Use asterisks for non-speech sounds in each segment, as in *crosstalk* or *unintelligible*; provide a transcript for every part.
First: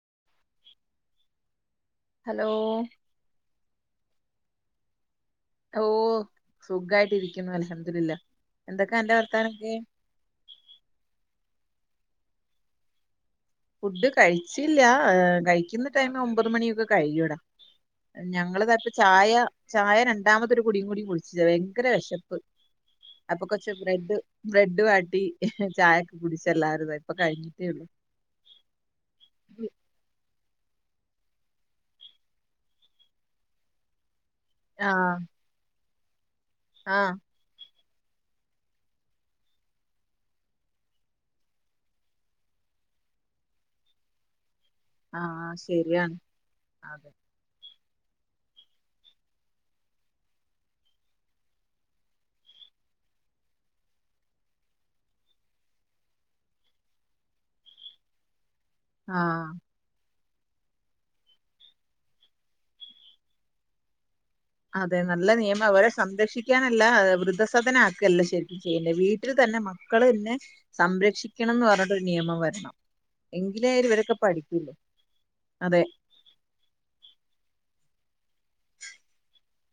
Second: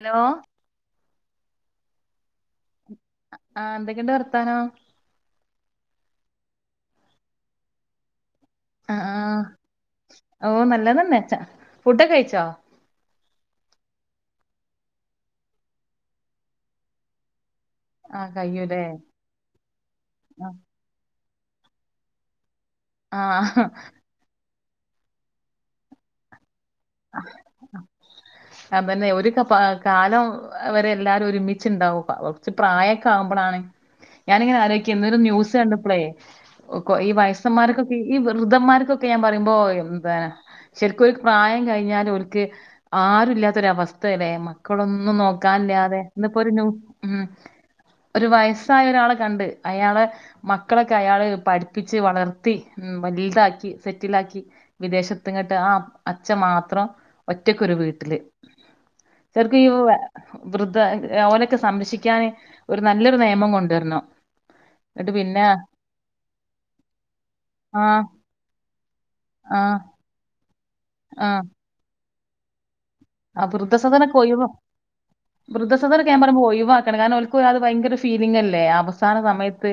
Hello hello ആ എന്തൊക്കെണ്ട് വർത്താനം ഓ സുഖായിട്ട് ഇരിക്കുന്നു അല്ഹംദുലില്ലഹ് ആ ആ ഓ നല്ലതന്നെ ഫുഡ് കഴിച്ചോ ഫുഡ് കഴിച്ചില്ല കഴിക്കുന്ന ടൈം ഒമ്പത് മണിയൊക്കെ കഴിയൂടാ ആഹ് കഴിയൂല്ലേ ഞങ്ങൾതപ്പം ചായ ചായ രണ്ടാമതരു കുടിയും കൂടി കുടിച്ചു *unintelligible* ഭയങ്കര വിശപ്പ് അപ്പൊ ആഹ് കൊച്ച ബ്രെഡ് ബ്രെഡ് വാട്ടി ചായൊക്കെ കുടിച്ചു എല്ലാവാരും ഇത ഇപ്പ കഴിഞ്ഞിട്ടേ ഉള്ളൂ അതന്നെ ഒരു കാലം അവരെ എല്ലാരും ഒരുമിച്ചുണ്ടാവും കുറച്ച് പ്രായമൊക്കെ ആവുമ്പോളാണ് ഞാനിങ്ങനെ അലോയിക്കാർന്നഒരു ആഹ് ന്യസ് കണ്ടപ്പോളേ ഒക്ക ഈ ആഹ് വയസ്സന്മാർക്കെ ഈ വൃതന്മാർക്കൊക്കെ ഞാൻ പറയുമ്പോ എന്ത ശരിക്കും പ്രായം കഴ ഞ്ഞാൽ അവക്ക് ആരുും ഇല്ലാത്തൊര അവസ്ഥല്ലേ മക്കളൊന്നും ആഹ് നോക്കാനില്ലാതെ ശരിയാണ് ഇന്നിപ്പോൊ ഒരു നു അതെ ഒരു വയസ്സായ ഒരാളെ കണ്ട് അയാളെ മക്കളൊക്കെ അയാള പഠിപ്പിച്ച് വളർത്തി വലിതാക്കി സെറ്റിലക്കി വിദേശത്ത് ഇങ്ങോട്ട് ആ അച്ഛൻ മാ ത്രം ഒറ്റക്കൊരു വീട്ടില് ആഹ് ചർക്ക് ഇ വൃദ്ധ അവഓലെയൊക്കെ സംരക്ഷിക്കാാന് ഒരു നല്ലൊരു നിയമകൊണ്ടുവരുണം അതെ നല്ല നിയമം അവരെ സംരക്ഷിക്കാനല്ല വൃദ്ധസദന ആഹ് ആക്ക ല്ല ശരിക്കും വീട്ടിൽ തന്നെ ആഹ് മക്കള് ന്നെ ആഹ് സംരക്ഷിക്കണംന്ന് പറഞ്ഞട്ടൊ നിയമം വരണം ആ എങ്കിലേ ഇവരൊക്കെ വൃദ്ധസദനൊക്കെ ഒയി പഠിക്കുള്ളൂ അതെ വൃദ്ധസദനക്കെ പറുമ്പോ ഒയിവാക്കണം കാരണം ഒൽകെ അത് ഭയങ്കര ഫീലിംഗല്ലേ അവസാന സമയത്ത്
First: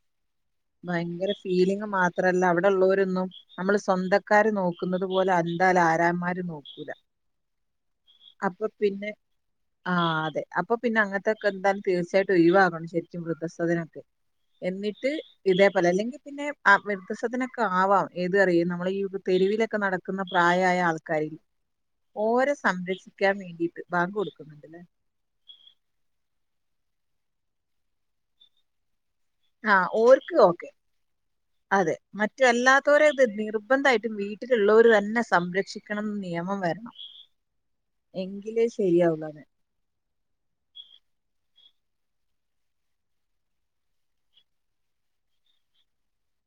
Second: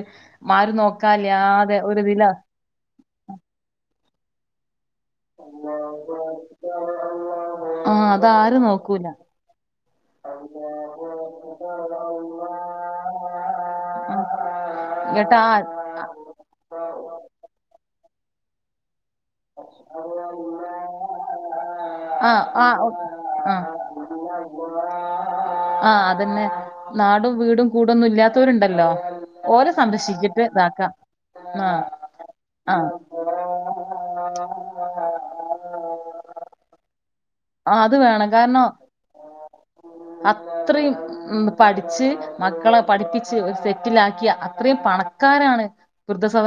ആരും ഭയങ്കര നോക്കാല്ലാതെ ഫീലിങ് ഒരു ഇതിലാ മാത്രല്ല അവിടൊള്ളോ രൊന്നും നമ്മള് സ്വന്തം ആക്കാര് നോ ക്കുന്നത് പോലെ എന്താാലും ആരന്മാര് നോക്കൂല ആഹ് അതാരും അപ്പൊ നോക്കൂല പിന്നെ ആ അതെ അപ്പൊ പിന്നെ അങ്ങൻത്തൊക്കെ എന്തായാലും തീർച്ചയായിട്ടും ഒഴിവാകണം ശരിക്കും വൃദ്ധസദനൊക്കെ. എന്നിട്ട് ഏട്ടാ ഇതേപോലെ അല്ലെങ്കി പിന്നെ ആ വൃദ്ധസദനൊക്കെ ആവം ഏത് അറിയ്‌ നമ്മളെ ഈ പ്രായമായ ആൾക്കാരില്ലേ ആആ ഓരെ ആ സംരക്ഷിക്കാൻ വേണ്ടിട്ട് ബാങ്ക് കൊടുക്കുന്നുണ്ടല്ലേ ആ അതന്നെ നാടും വീടും കൂടൊന്നും ഇല്ലാത്തവരുണ്ടല്ലോ ആ ഓര്ക് ഓക്കെ ആ അതെ മറ്റ് ആ അല്ലാത്തവരെ ത് നിർബന്ധായി റ്റ്മ് വീട്ടിലുള്ളോര് തന്നെ സംരക്ഷിക്കണം നിയമം വരണം അത് വേണം കാരണം എങ്കിലേ ശരിയാവുള്ളൂ അത് അത്രയും ഉം. പഠിച്ച് മക്കളെ പഠിപ്പിച്ച് ഒരു സെറ്റിലാക്കിയ അത്രയും പണക്കാരാണ് വൃദ്ധ സദ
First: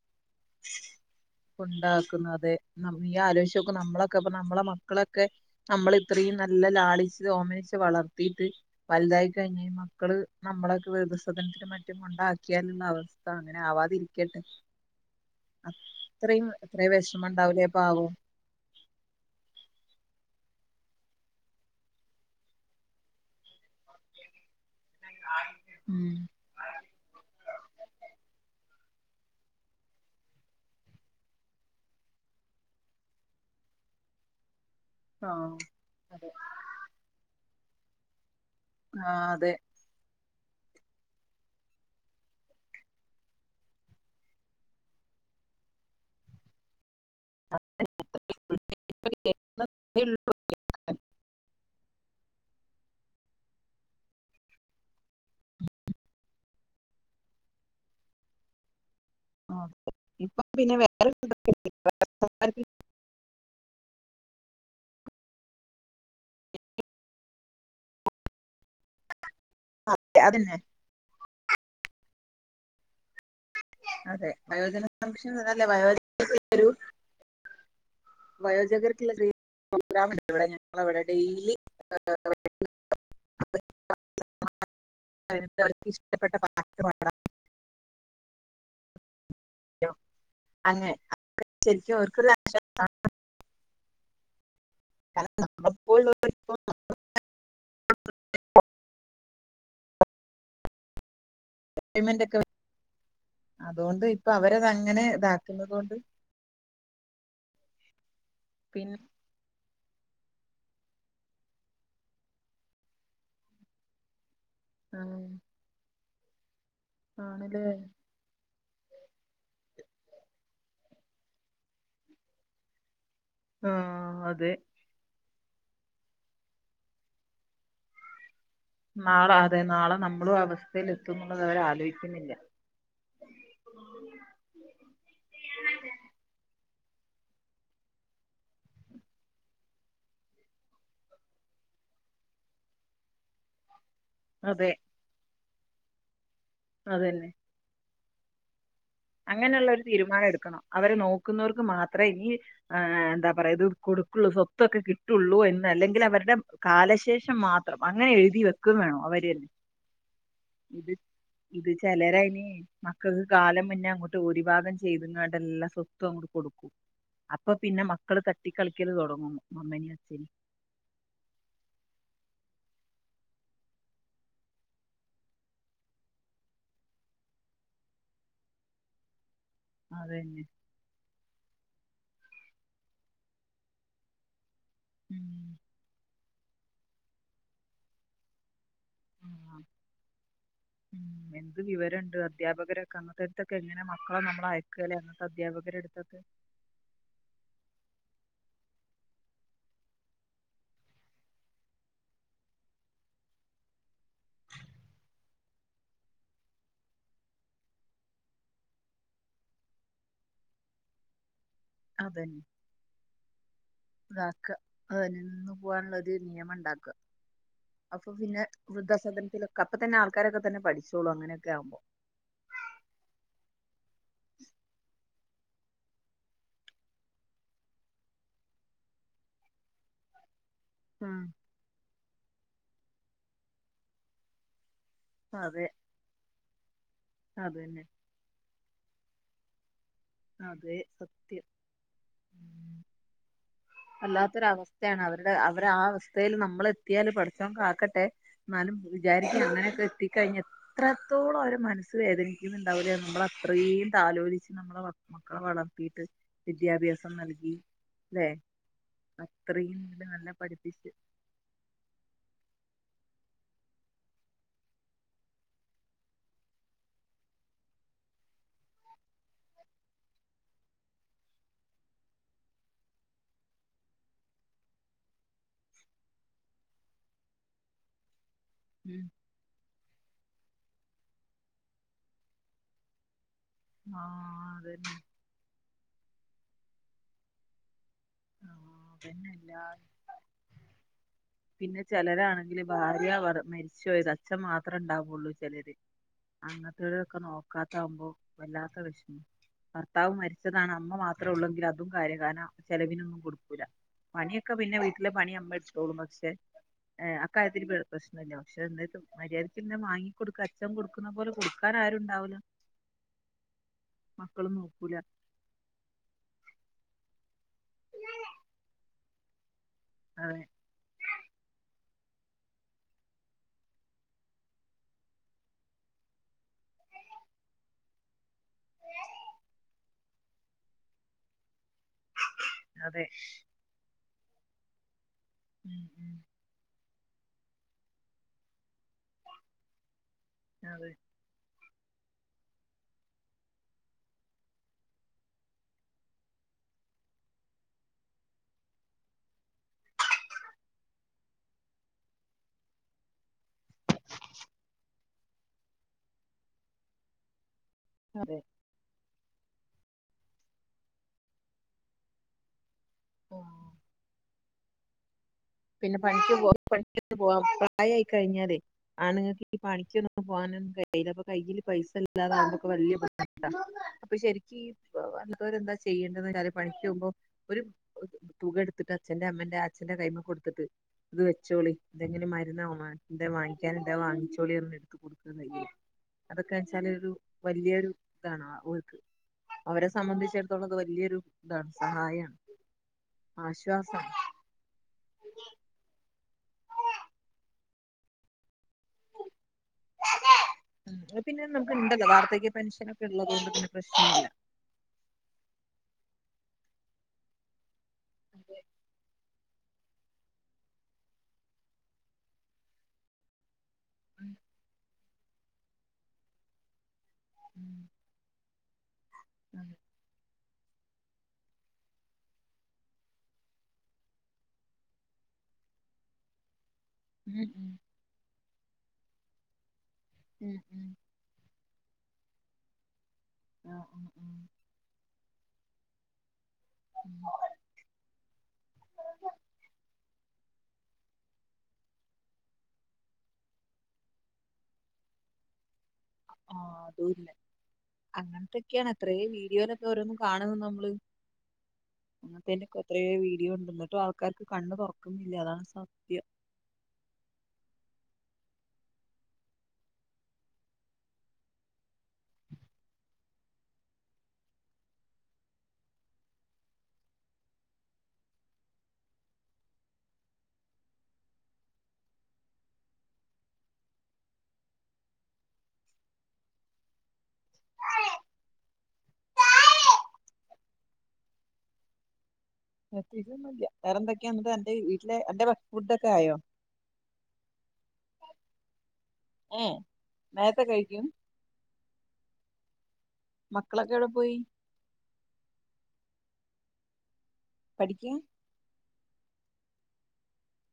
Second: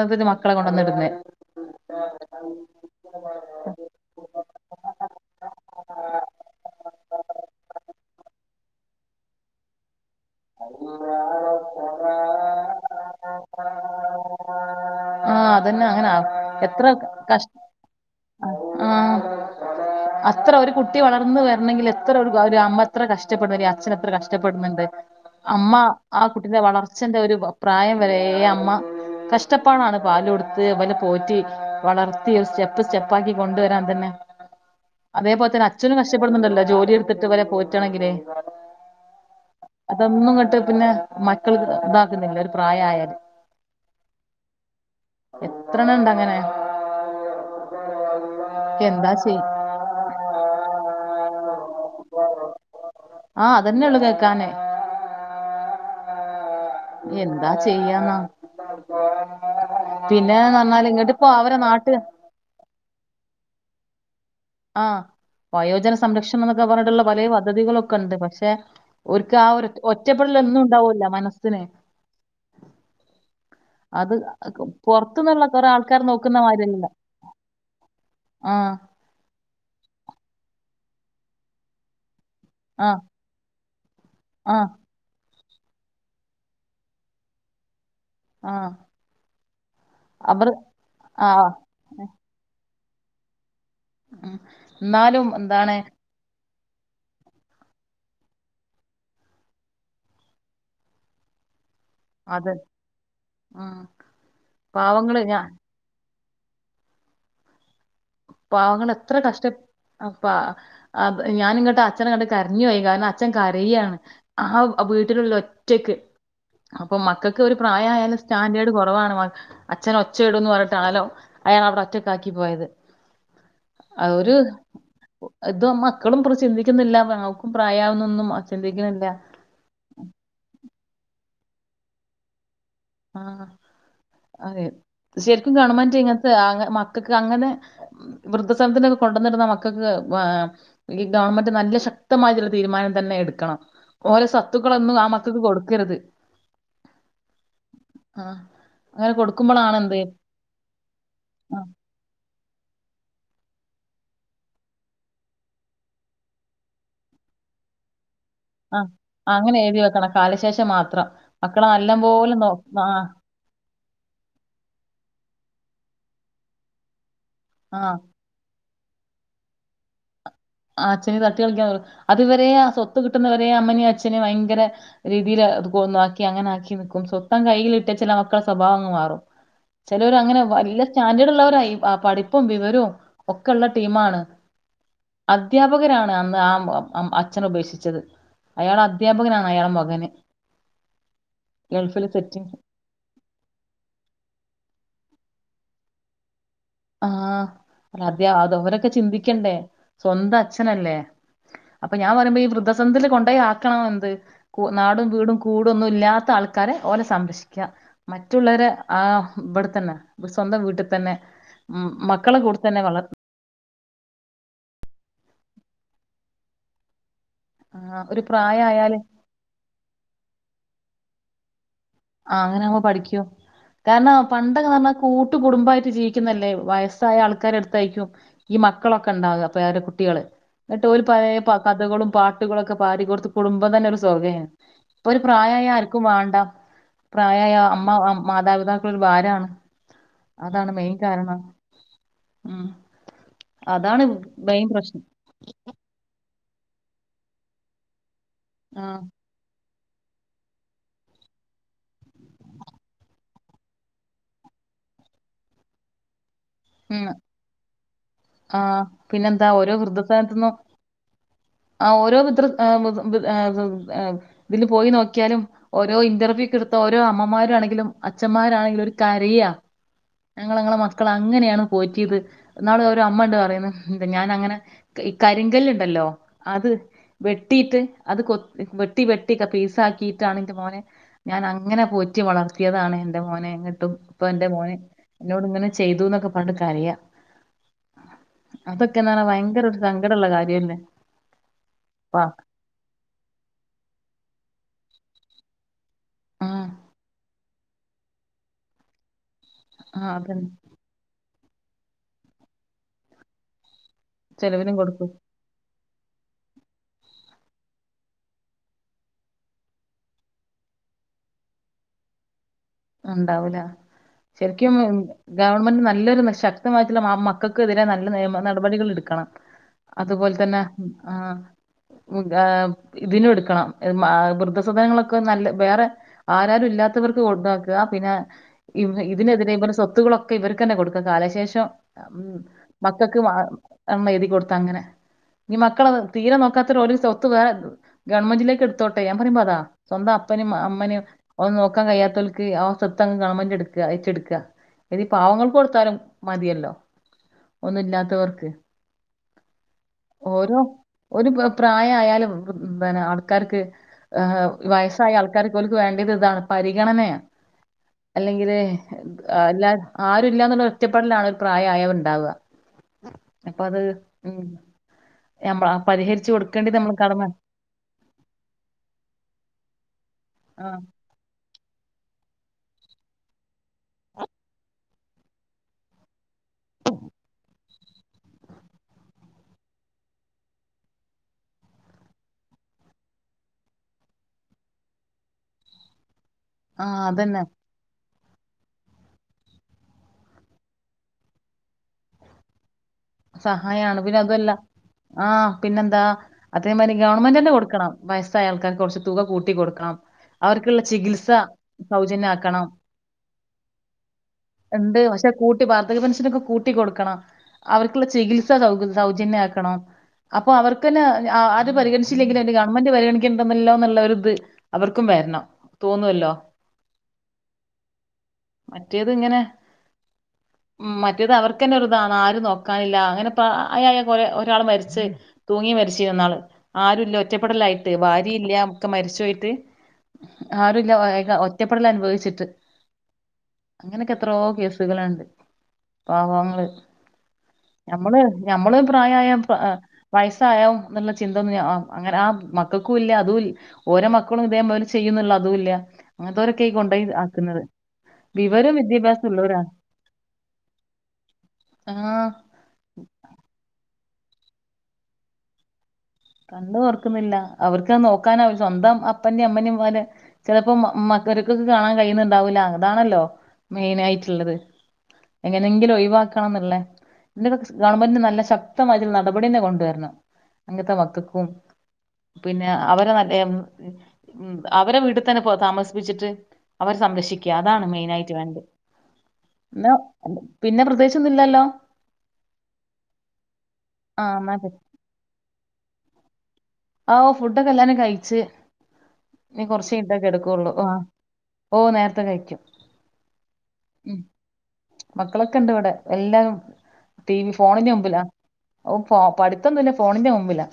കൊണ്ടാക്കുന്ന അതെ നമ്മി ആലോയ്‌ച്യൊക് നമ്മളൊക്കപ്പ മ്മളെ മക്കളൊക്കെ അമ്മള് ഇത്രീം നല്ല ലാളിച്ച് ഓമനിച്ച് വളർത്തിട്ട് വൽതായി കഴിഞ്ഞാ മക്കള് നമ്മളൊക്കെ വൃദ്ധസദനത്തിലും മറ്റും കൊണ്ടാക്കിയാലുള്ള അവസ്ഥ അങ്ങനെ ആവാതിരിക്കട്ടെ. ആഹ് അതന്നെ അങ്ങനെ ഇത്രയും എത്ര ഇത്രയും വിഷമം കഷ ഉണ്ടാവൂലേ പാവം ആഹ് അത്ര ഒരു കുട്ടി വളർന്ന് വര്ണങ്കില് എത്ര ഒരു ഗ അമ്മ ത്ര കഷ്ടപ്പെടുലെ അച്ഛൻ എത്ര കഷ്ടപ്പെടുന്നുണ്ട്. അമ്മ ഉം ആ കുട്ടിന്റെ വളർച്ചന്റെ ഒരു പ്രായം വരേ അമ്മ കഷ്ടപ്പാടാണ് പാല് കൊടുത്ത് ഇവനെ പോറ്റി, വളർത്തി സ്റ്റെപ്പ് സ്റ്റെപ്പ് പ്പാക്കി കൊണ്ടുവരാൻ തന്നെ. അതേപോലെ ആഹ് തന്നെ അച്ഛനും അതെ കഷ്ടപ്പെടുന്നുണ്ടല്ലോ ജോലി എടുത്തിട്ട് ഇവരെ പോ റ്റെണെങ്കില് ആഹ് അതെ. ഒന്നും ഇങ്ങട്ട് പിന്നെ മക്കള് ഇതാക്കുന്നില്ല ഒരു പ്രായായാല് എത്രണ്ണം ഇണ്ടങ്ങനെ. ചെയ്യ *unintelligible* ആഹ് അതെന്നെള്ളു കേക്കാന്. എന്താ ചെയ്യാന്നാ ഇപ്പം പിന്നെന്ന് പറഞ്ഞാല് പിന്നെ ഇങ്ങട്ടിപ്പോ അവരെ നാട്ടില് ആഹ് വയോജന സംരക്ഷണംന്നൊക്കെ പറഞ്ഞിട്ടുള്ള പലയ പദ്ധതികളൊക്കെ ഇണ്ട് പക്ഷെ ഒരു ആ ഒരു ഒറ്റ അതന്നെ ഒറ്റപ്പെടലെന്നും ഇണ്ടാവല്ലോ മനസ്സ് ഇന് അത് അതെ വയോജന പുറത്തുന്നുള്ള സംരക്ഷണം അല്ല കുറേ വയോജ ആൾക്കാര് നോക്കുന്നമാരി ഒരു അല്ലല്ലോ ആഹ്. പ്രോഗ്രാമിണ്ട് ഇവിടെ ഞങ്ങളവിടെ ഡെയിലി *unintelligible* ആഹ്. *unintelligible* ആഹ്. *unintelligible* ർക്ക് ഇഷ്ടപ്പെട്ട പാട്ട് പാടാ ആഹ് അവർ അങ്ങനെ ആഹ്. ശരിക്കും *unintelligible* ഉം. എന്നാലും എന്താണ്? *unintelligible* *unintelligible* അത് ഉം അതുകൊണ്ട് ഇപ്പൊ അവരതങ്ങനെ പാവങ്ങള് ഞാ ഇതാക്കുന്നുന്നത് കൊണ്ട് പാവങ്ങള് പിന്നെ എത്ര കഷ്ട അപ്പ ആ അത് ഞാനങ്ങട്ട് അച്ചനെ കണ്ട് കരഞ്ഞു പോയി കാരണം അച്ഛൻ കരയാണ്. ആഹ് ആഹ് വീട്ടിലുള്ളിൽ ഒറ്റക്ക് അപ്പൊ മക്കൾക്ക് ഒരു ആണല്ലേ പ്രായായാലും സ്റ്റാൻഡേർഡ് കൊറവാണ് അച്ഛനൊച്ച ഇടുന്ന് പറഞ്ഞിട്ടാല്ലോ അ അവിടെ ഒറ്റക്കാക്കി പോയത് ആഹ് അവര് അതെ ഇതും മക്കളും ചിന്തിക്കുന്നില്ല *unintelligible* പ്രായവുന്നൊന്നും നാളെ അതെ നാളെ നമ്മളും അവസ്ഥ ൽ എത്തും ന്നുള്ളത് അവര് ആലോചിക്കുന്നില്ല ആ അതെ ശരിക്കും ഗവൺമെന്റ് ഇങ്ങനത്തെ ആ മ മക്കൾക്ക് അങ്ങനെ വൃദ്ധസദനത്തിലൊക്കെ കൊണ്ടുവന്നിടുന്ന മക്കൾക്ക് ഈ ഗവൺമെന്റ് നല്ല ശക്തമായിട്ടുള്ള തീരുമാനം തന്നെ എടുക്കണം ഓരുടെ സ്വത്തുക്കളൊന്നും ആ മ ത്ക് കൊടുക്കരുത് അതെ ആ അങ്ങനെയുള്ള ഒരു തീരുമാനം എടുക്കണം അവരെ നോക്കുന്നവർക്ക് ആഹ് മാത്രേ ഇനി ആ എന്താ പറയാ ഇത് കൊടുക്കുള്ളൂ സ്വത്തൊക്കെ കിട്ടുള്ളൂ എന്ന് അല്ലെങ്കിൽ അവരുടെ കാലശേഷം മാത്രം അങ്ങനെ എഴു ആ അങ്ങനെ എഴുതി വെക്കണം കാലശേഷം ഇത് മാത്രം മക്കള് ഇത് നല്ലം ചിലരെ പോലെ നോ അ ആ ങ്ങോട്ട് ഓരിഭാഗം ചെയ്തുങ്ങാണ്ടെല്ല സ്വത്തും അങ്ങോട്ട് കൊടുക്കും അപ്പൊ പിന്നെ ആഹ് മക്കള് തട്ടി കളിക്കല് തുടങ്ങും മ്മനിം അച്ഛനിം ആ അച്ഛനി തട്ടി കളിക്കാൻ അവർ അത് വരേ ആ സ്വത്ത് കിട്ടുന്നവരേ അമ്മനി അച്നി ഭയങ്കര രീതിയില് അത്‌ കൊന്നാക്കി അങ്ങനെ ആക്കി നിക്കും സ്വത്തം കയ്യിലിട്ട് ചില മക്കളുടെ സ്വഭാവം അങ്ങ് മാറും ചേലോര് അങ്ങനെ അതന്നെ വല്ല സ്റ്റാൻഡേർഡ് ഉള്ളവരായി പഠിപ്പ പ്പും വിവരവും ഒക്കെയുള്ള ടീമാണ് ഉം അദ്ധ്യാപകരാണ് അന്ന് ആ അച്ഛനെ ഉപേക്ഷിച്ചത് അയാൾ അധ്യാപകനാണ് അയാളെ മകന് ഉം എന്ത് ഗൾഫിൽ വിവരണ്ട് സെറ്റിങ് അധ്യാപകരൊക്കെ അങ്ങൻത്തൊക്കെ എങ്ങനെ മക്കളെ നമ്മളയക്കാലെ അധ്യാപകരെ എടുത്ത്ന്ന് ആ അതെ അതോ അവരൊക്കെ ചിന്തിക്കണ്ടേ സ്വന്തം അച്ഛനല്ലേ അപ്പൊ ഞാൻ പറയുമ്പോ ഈ വൃദ്ധസൻതില് കൊണ്ടോയി ആക്കണം എന്ത് കൂ നാടും വീടും കൂടൊന്നും ഇല്ലാത്ത ആൾക്കാരെ ഓലെ സംരക്ഷിക്ക മറ്റുള്ളവര് ആ ബ്ട്ത്തന്നെ സ്വന്തം വീട്ടിൽ തന്നെ ഉം അതന്നെ മക്കളെ കൂട്ത്തന്നെ വളർ ഇതാക്ക അതെ നിന്ന് പോവാനുള്ള ഒരു നിയമം ണ്ടാക്ക അപ്പൊ ഒരു പിന്നെ പ്രായമായാല് വൃദ്ധസാദനത്തിലൊക്കെ അപ്പൊ തന്നെ ആൾക്കാരൊക്കെ തന്നെ പഠിച്ച് ചോളും അങ്ങനെയൊക്കാകുമ്പോ ആ അങ്ങനൊവുമ്പോ പഠിക്കും കാരണം പണ്ടൊന്ന് പറഞ്ഞാ കൂട്ടു കുടുംബമായിട്ട് ജീവിക്കുന്നല്ലേ വയസ്സായ ആൾക്കാരടുത്തായിരിക്കും ഈ മക്കളൊക്കെ ഉണ്ടാവ പേരകുട്ടികള് ന്നിട്ട് ഓല് ഉം. പഴേ കഥകളും പാട്ടുകളൊക്കെ പ പാടി കൊടുത്ത് കുടുംബം തന്നെ ഒരു സ്വഖേയ്ന്ന് ഇപ്പൊ ഒരു പ്രായായ അതെ ആർക്കും വാണ്ട പ്രായായ അതന്നെ അമ്മ മാതാപിതാക്കൾ ഒരു ഭാരാണ് അതാണ് അതെ മെയിൻ കാരണം സത്യം ഉം അതാണ് വല്ലാത്തൊരു മെയിൻ അവസ്ഥയാണ് പ്രശ്നം അവരുടെ അവരെ അവസ്തേൽ നമ്മ നമ്മള് എത്തിയാല് പടച്ചോൻ കാക്കട്ടെ എന്നാലും ആഹ് വിചാരിക്കും അങ്ങനൊക്കെ ത്തി കഴിഞ്ഞ എത്രത്തോളം അവരെ മനസ്സ് വേദനിക്കുന്നുണ്ടാവുല്ലേ നമ്മളത്രയും താലോലിച്ച് നമ്മളെ വളർ മക്കളെ വളർത്തീട്ട് വിദ്യാഭ്യാസം നൽകി അല്ലെ ആ പിന്നെന്താ ഓരോ അത്രയും ഇതില് നല്ല വൃദ്ധസദനത്ത്ന്നും പഠിപ്പിച്ച് ആ ഓരോ വൃദൃ ഏ വൃ *unintelligible* ഇതില് പോയി നോക്കിയാലും ഓരോ ഇന്റർവ്യൂക്ക്‌ട്ത്ത ഓരോ അമ്മമാരാണെങ്കിലും അച്ഛന്മാരാണെങ്കിലും ഓരു കരയാ ഞങ്ങൾ ഞങ്ങളെ മക്കള അങ്ങനെയാണ് പോറ്റിയത് ന്നാള് അവര് രു അമ്മ ഉണ്ട് പറയുന്നു ഞാൻ അങ്ങനെ ഈ കരിങ്കല് ഉണ്ടല്ലോ അത് വെട്ടിയിട്ട് അത് കൊത്തി വെട്ടി ഉം വെട്ടി ക പീസാ ക്കീറ്റാണ് എന്റെ മോനെ ഞാൻ അങ്ങനെ പോറ്റി വളർത്തിയതാണ് എന്റെമോനെ ന്നെട്ടും ആ ഇപ്പൊ എന്റെ മോനെ അതന്നെ ഉന്നോട് ഇങ്ങനെ ചെയ്തുന്നൊക്കെ കണ്ട് കരയാ ആഹ് അതൊക്കെന്ന് പറഞ്ഞാ അതന്നെ ഭയങ്കര ഒരു എല്ലാര് സങ്കടള്ള കാര്യല്ലേ പിന്നെ പ്പ ചിലരാണെങ്കില് ഭാര്യ ഭർ മര്ച്ചോയ സ അച്ഛൻ മാത്ര ത്ര ഉണ്ടാവാള്ളൂ ചെലര് ആഹ് അങ്ങൻത്തോരെക്കെ നോക്കാൻ ഇതാകുമ്പോ വല്ലാത്ത വെഷമം ആഹ് ഭർത്താവ് അതന്നെ മരിച്ചതാണ് അമ്മ മാത് അത്ര ഉള്ളെങ്കി അതും കാര്യം കാന ചെലവിനൊന്നും കൊടുക്കൂല പണിയൊക്കെ ചെലവിനും പിന്നെ കൊടുക്കും വീട്ടില് പണി അമ്മെ തോന്നും പക്ഷേ അക്കാര്യത്തി പ്രശ്നല്ല പക്ഷെ എന്നിട്ടും മര്യാദക്കെല്ലാം വാങ്ങികൊടുക്ക അച്ഛൻ കൊടുക്കുന്ന പോലെ കൊടുക്കാൻ ആരും ണ്ടാവില്ല ഉണ്ടാവൂല ശരിക്കും നോക്കൂല ഗവൺമെന്റ് നല്ലൊരു ശക്തമായിട്ടുള്ള മ മക്ക മക്കൾക്ക് എതിരെ നല്ല നിയമ നടപടികൾ എടുക്കണം അതുപോല അതെ തന്നെ ആഹ് ഏഹ് ഇതിനും എടുക്കണം വൃദ്ധസദനങ്ങളൊക്കെ നല്ല വേറെ ആരാരും ഇല്ലാത്തവർക്ക് കൊടു ആഹ് പിന്നെ ഇതിനെതിരെ ഇവരെ സ്വത്തുകളൊക്കെ ഇവർക്ക് തന്നെ കൊടുക്ക കാലശേഷം ഉം അതെ മക്കക്ക് വാ മേട കൊടുത്ത അങ്ങനെ ഞ്ഞി ഉം മക്കള ഉം തീരെ നോക്കാത്ത ഒരു സ് സ്വത്ത് വെ ഗവൺമെന്റിലേക്ക് ത്തോട്ടെ ഞാൻ പറയുമ്പോ അതാ സ്വന്തം അപ്പനേം അതെ അമ്മനേം ഒന്ന് നോ ക്കാൻ കഴിയാത്ത ക്ക് ആ സ്വത്തങ് ഗവൺമെന്റ് എടുക്ക ഏറ്റെടുക്കാ ഏതെ പാവങ്ങൾക്ക് കൊടുത്താലും മതിയല്ലോ. ഒന്നുല്ലാത്തവർക്ക്. ഓരോ ഒരു പ്രായയാലും പിനെ ആൾക്കാർക്ക് ഹ് വയസ്സായ ആൾക്കാർക്ക് പോലും വേണ്ട്യത് ഇതാണ് പരിഗണനയാ അതെ അല്ലെങ്കിലെ *unintelligible* എല്ലാ ആരുല്ലന്നുള്ള ഒറ്റപ്പെടലാണ് ഒരു പ്രായായ ഉണ്ടാവ അപ്പ ആഹ് അത് ഉം ഞമ്മ പിന്നെ പരിഹരിച്ചു പണിക്ക് പോ. കൊടുക്കേണ്ടത് നമ്മളെ പണിക്കൊക്കെ കടമ പ്രായായി കഴിഞ്ഞാലേയ് ആണങ്ങൾക്ക് ഈ പണിക്കൊ പോകാനൊന്നും ആഹ് കയൂല അപ്പ കയ്യില് പൈസ ഇല്ലാതാകുമ്പൊക്കെ വല്യ ബുദ്ധിമുട്ടാ അപ്പൊ ശെരിക്കീ വന്നോരെന്ത ചെയ്യണ്ടന്ന കാര്യം പണിക്കോവുമ്പം ഒരു ഒരു തുക എടുത്തിട്ട്ച്ഛന്റെ അമ്മന്റെ അച്ഛന്റെ കയ്യുമേ കൊട് ത്ത്ട്ട് ഇത് വെച്ചോളി ഇതെങ്ങനെ മരുന്നോ എന്തോ വാങ്ങിക്കാൻ ഉണ്ടോ അത് വാങ്ങിച്ചോളിന്ന് പറഞ്ഞ് ഇട്ത്ത് കൊടുക്ക കയില് അതൊക്കെച്ചാല് ആഹ് ഒരു അതന്നെ വല്യൊരു ഇതാണ് ഓൾക്ക് അവരെ സംബന്ധിച്ചിടത്തോളം ത് വല്യൊരു ഇതാണ് സഹായാണ് സഹായാണ് ആശ്വാസാണ് പിന്നെ അതു അല്ല ആഹ് പിന്നെന്താ. അതേമാരി ഗവൺമെന്റ് ന്നെ കൊടുക്കണം. വയസ്സായ ആൾക്കാർക്ക്. കൊറച്ച് തുക കൂട്ടികൊടുക്കണം അവർക്കുള്ള ഉം അത് ചികിത്സ പിന്നെ നമുക്ക് ഇണ്ടല്ലോ വാർദ്ധക്യ സൗജന്യാക്കണം. പെൻഷനൊക്കെ ഉള്ളത് കൊണ്ട് പിന്നെ പ്രശ്നമില്ല ഇണ്ട് പക്ഷെ കൂട്ടി വാർദ്ധക്യ പെൻഷനൊക്കെ കൂ കൂട്ടികൊടുക്കണം അവർ ക്കുള്ള ചികിത്സ സൗ സൗജന്യാക്കണം അപ്പൊ അവർക്കന്നെ ആര് പരിഗണിച്ചില്ലെങ്കിലും എൻ്റെ ഗവൺമെന്റ് പരിഗണിക്കണ്ട്ന്നല്ലോ ന്നുള്ളൊരു ഇത് അവർക്കും വെരണം തോന്നുവല്ലോ ഉം മറ്റേത് ഇങ്ങനെ അതെ. ഉം മറ്റേത് അവർക്കന്നെ ഒരു ഇതാണ് ആരു നോ കാനില്ല അങ്ങനെപ്രായായ ഒരാള് മരിച്ച്. തൂങ്ങി മരിച്ച് ഇന്നാള് ആരുല്ല ഉം ഒറ്റപ്പെടലായിട്ട് ഭാര്യ ഇല്ല ഒക്കെ മരിച്ചോയി ഉം *unintelligible* ഉം ആരുല്ല അയാക്ക് ഒറ്റപ്പെടൽ അനുഭവിച്ച് ട്ട് ആഹ് ആഹ് അങ്ങനൊക്കെ എത്രോ ആഹ് കേസുകളിണ്ട് പാവങ്ങള് *inaudible* ഞമ്മള് ഞമ്മള് പ്രായായ പ്പ വയസ്സായാവും ന്നുള്ള ചിന്തൊന്നും അങ്ങനെ ആ മക്കക്കൂല അതുംല് ഓരേ മക്കളും ഇതേപോലെ ചെയ്യുന്നുള്ള അതും ഇല്ല അങ്ങനത്തോരെക്കെ ഈ ആഹ് കൊണ്ടോയി അതുല്ല ആക്കുന്നത് വിവരം അങ്ങനത്തൊക്കെയാണ് എത്രയോ വിദ്യാഭ്യാസം ഉള്ളോരാ. വീഡിയോയിലൊക്കെ ഓരോന്നും കാണുന്നു ആഹ് തെന്നുക്കത്രയേ വീഡിയോ ഉണ്ട് ന്നിട്ടും ആൾക്കാർക്ക് കണ്ണ് തുറക്ണില്ല അതാണ് സത്യം കണ്ണ് തൊറക്കുന്നില്ല അവർക്ക് നോക്കാനവര് സ്വന്തം അപ്പൻ്റെം അമ്മനേം പോലെ ചെലപ്പം മക്കര്ക്ക് കാണാൻ കഴിയുന്നുണ്ടാവൂല്ല അതാണല്ലോ മെയിനായിട്ടുള്ളത് എങ്ങനെങ്കിലും ഒഴിവാക്കണം ന്നുള്ളെ *unintelligible* ഗവൺമെന്റിന് നല്ല ശക്തമായിട്ടുള്ള നടപടിയന്നെ കൊണ്ടുവരണം അങ്ങനത്തെ മ ത്ത്ക്കും. പിന്നെ അവര് മറ്റേ മ് മ് അവരെ വീട്ടി തന്നെ പോ താമസിപ്പിച്ചിട്ട് അവരെ സംരക്ഷിക്ക അതാണ് മെയിൻ ആയിട്ട് വേണ്ടത് ന്നാ പിന്നെ പ്രത്രേകിച്ചൊന്നില്ലല്ലോ വേറെ എന്തൊക്കയാന്ന് ന്റെ പിന്നെ വീട്ടിലെ അന്റെ ഫുഡൊക്കെ ആയോ ആഹ് ഓഹ് ഫുഡൊക്കെ എല്ലാരും കയിച്ച് നീ ഏഹ് കുറച്ചയിഞ്ഞട്ട് നേരത്തെ കെടക്കുള്ളൂ ആഹ് കഴിക്കും ഓഹ് നേരത്തെ കഴിക്കും മക്കളൊക്കെ എവിടെ ഉം പോയി മക്കളൊക്കെ ഇണ്ട് ഇവിടെ എല്ലാം ടി വി ഫോണിന്റെ പഠിക്കാ മുമ്പിലാ ഓ ആഹ് പഠിത്തൊന്നുല്ല, ഫോണിന്റെ മുമ്പിലാ.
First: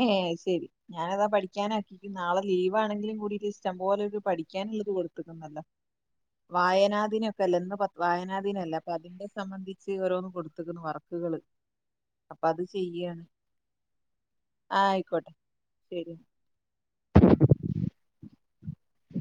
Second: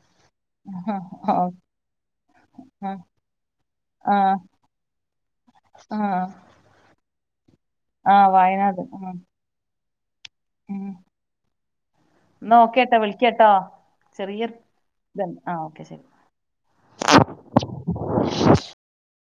ഏഹ് അയ് ശെരി ആഹ് ഞാനതാ പഠിക്യാനാക്കി നാളെ ലീവാണെങ്കിലും കൂടീട്ട് ഇഷ്ടം പോലെ ഇത് ആഹ് പഠിക്കാനിള്ളത് കൊടു *unintelligible* ആഹ് വായനാ ദിനം പ്പെല്ലന്ന് ഏഹ് ആഹ് വായനാ ദിനല്ലേ വയനാട് അപ്പൊ ഉം അതിൻ്റെ സംബന്ധി *unintelligible* കൊടുത്തക്കുണു ഉം വർക്കുകള്, അപ്പൊ എന്നാ അത് ഓക്കേട്ടോ ചെയ്യാണ്. വിളിക്കാട്ടോ ആ ആയിക്കോട്ടെ *unintelligible* ആഹ് ഓക്കെ ശെരി ശരി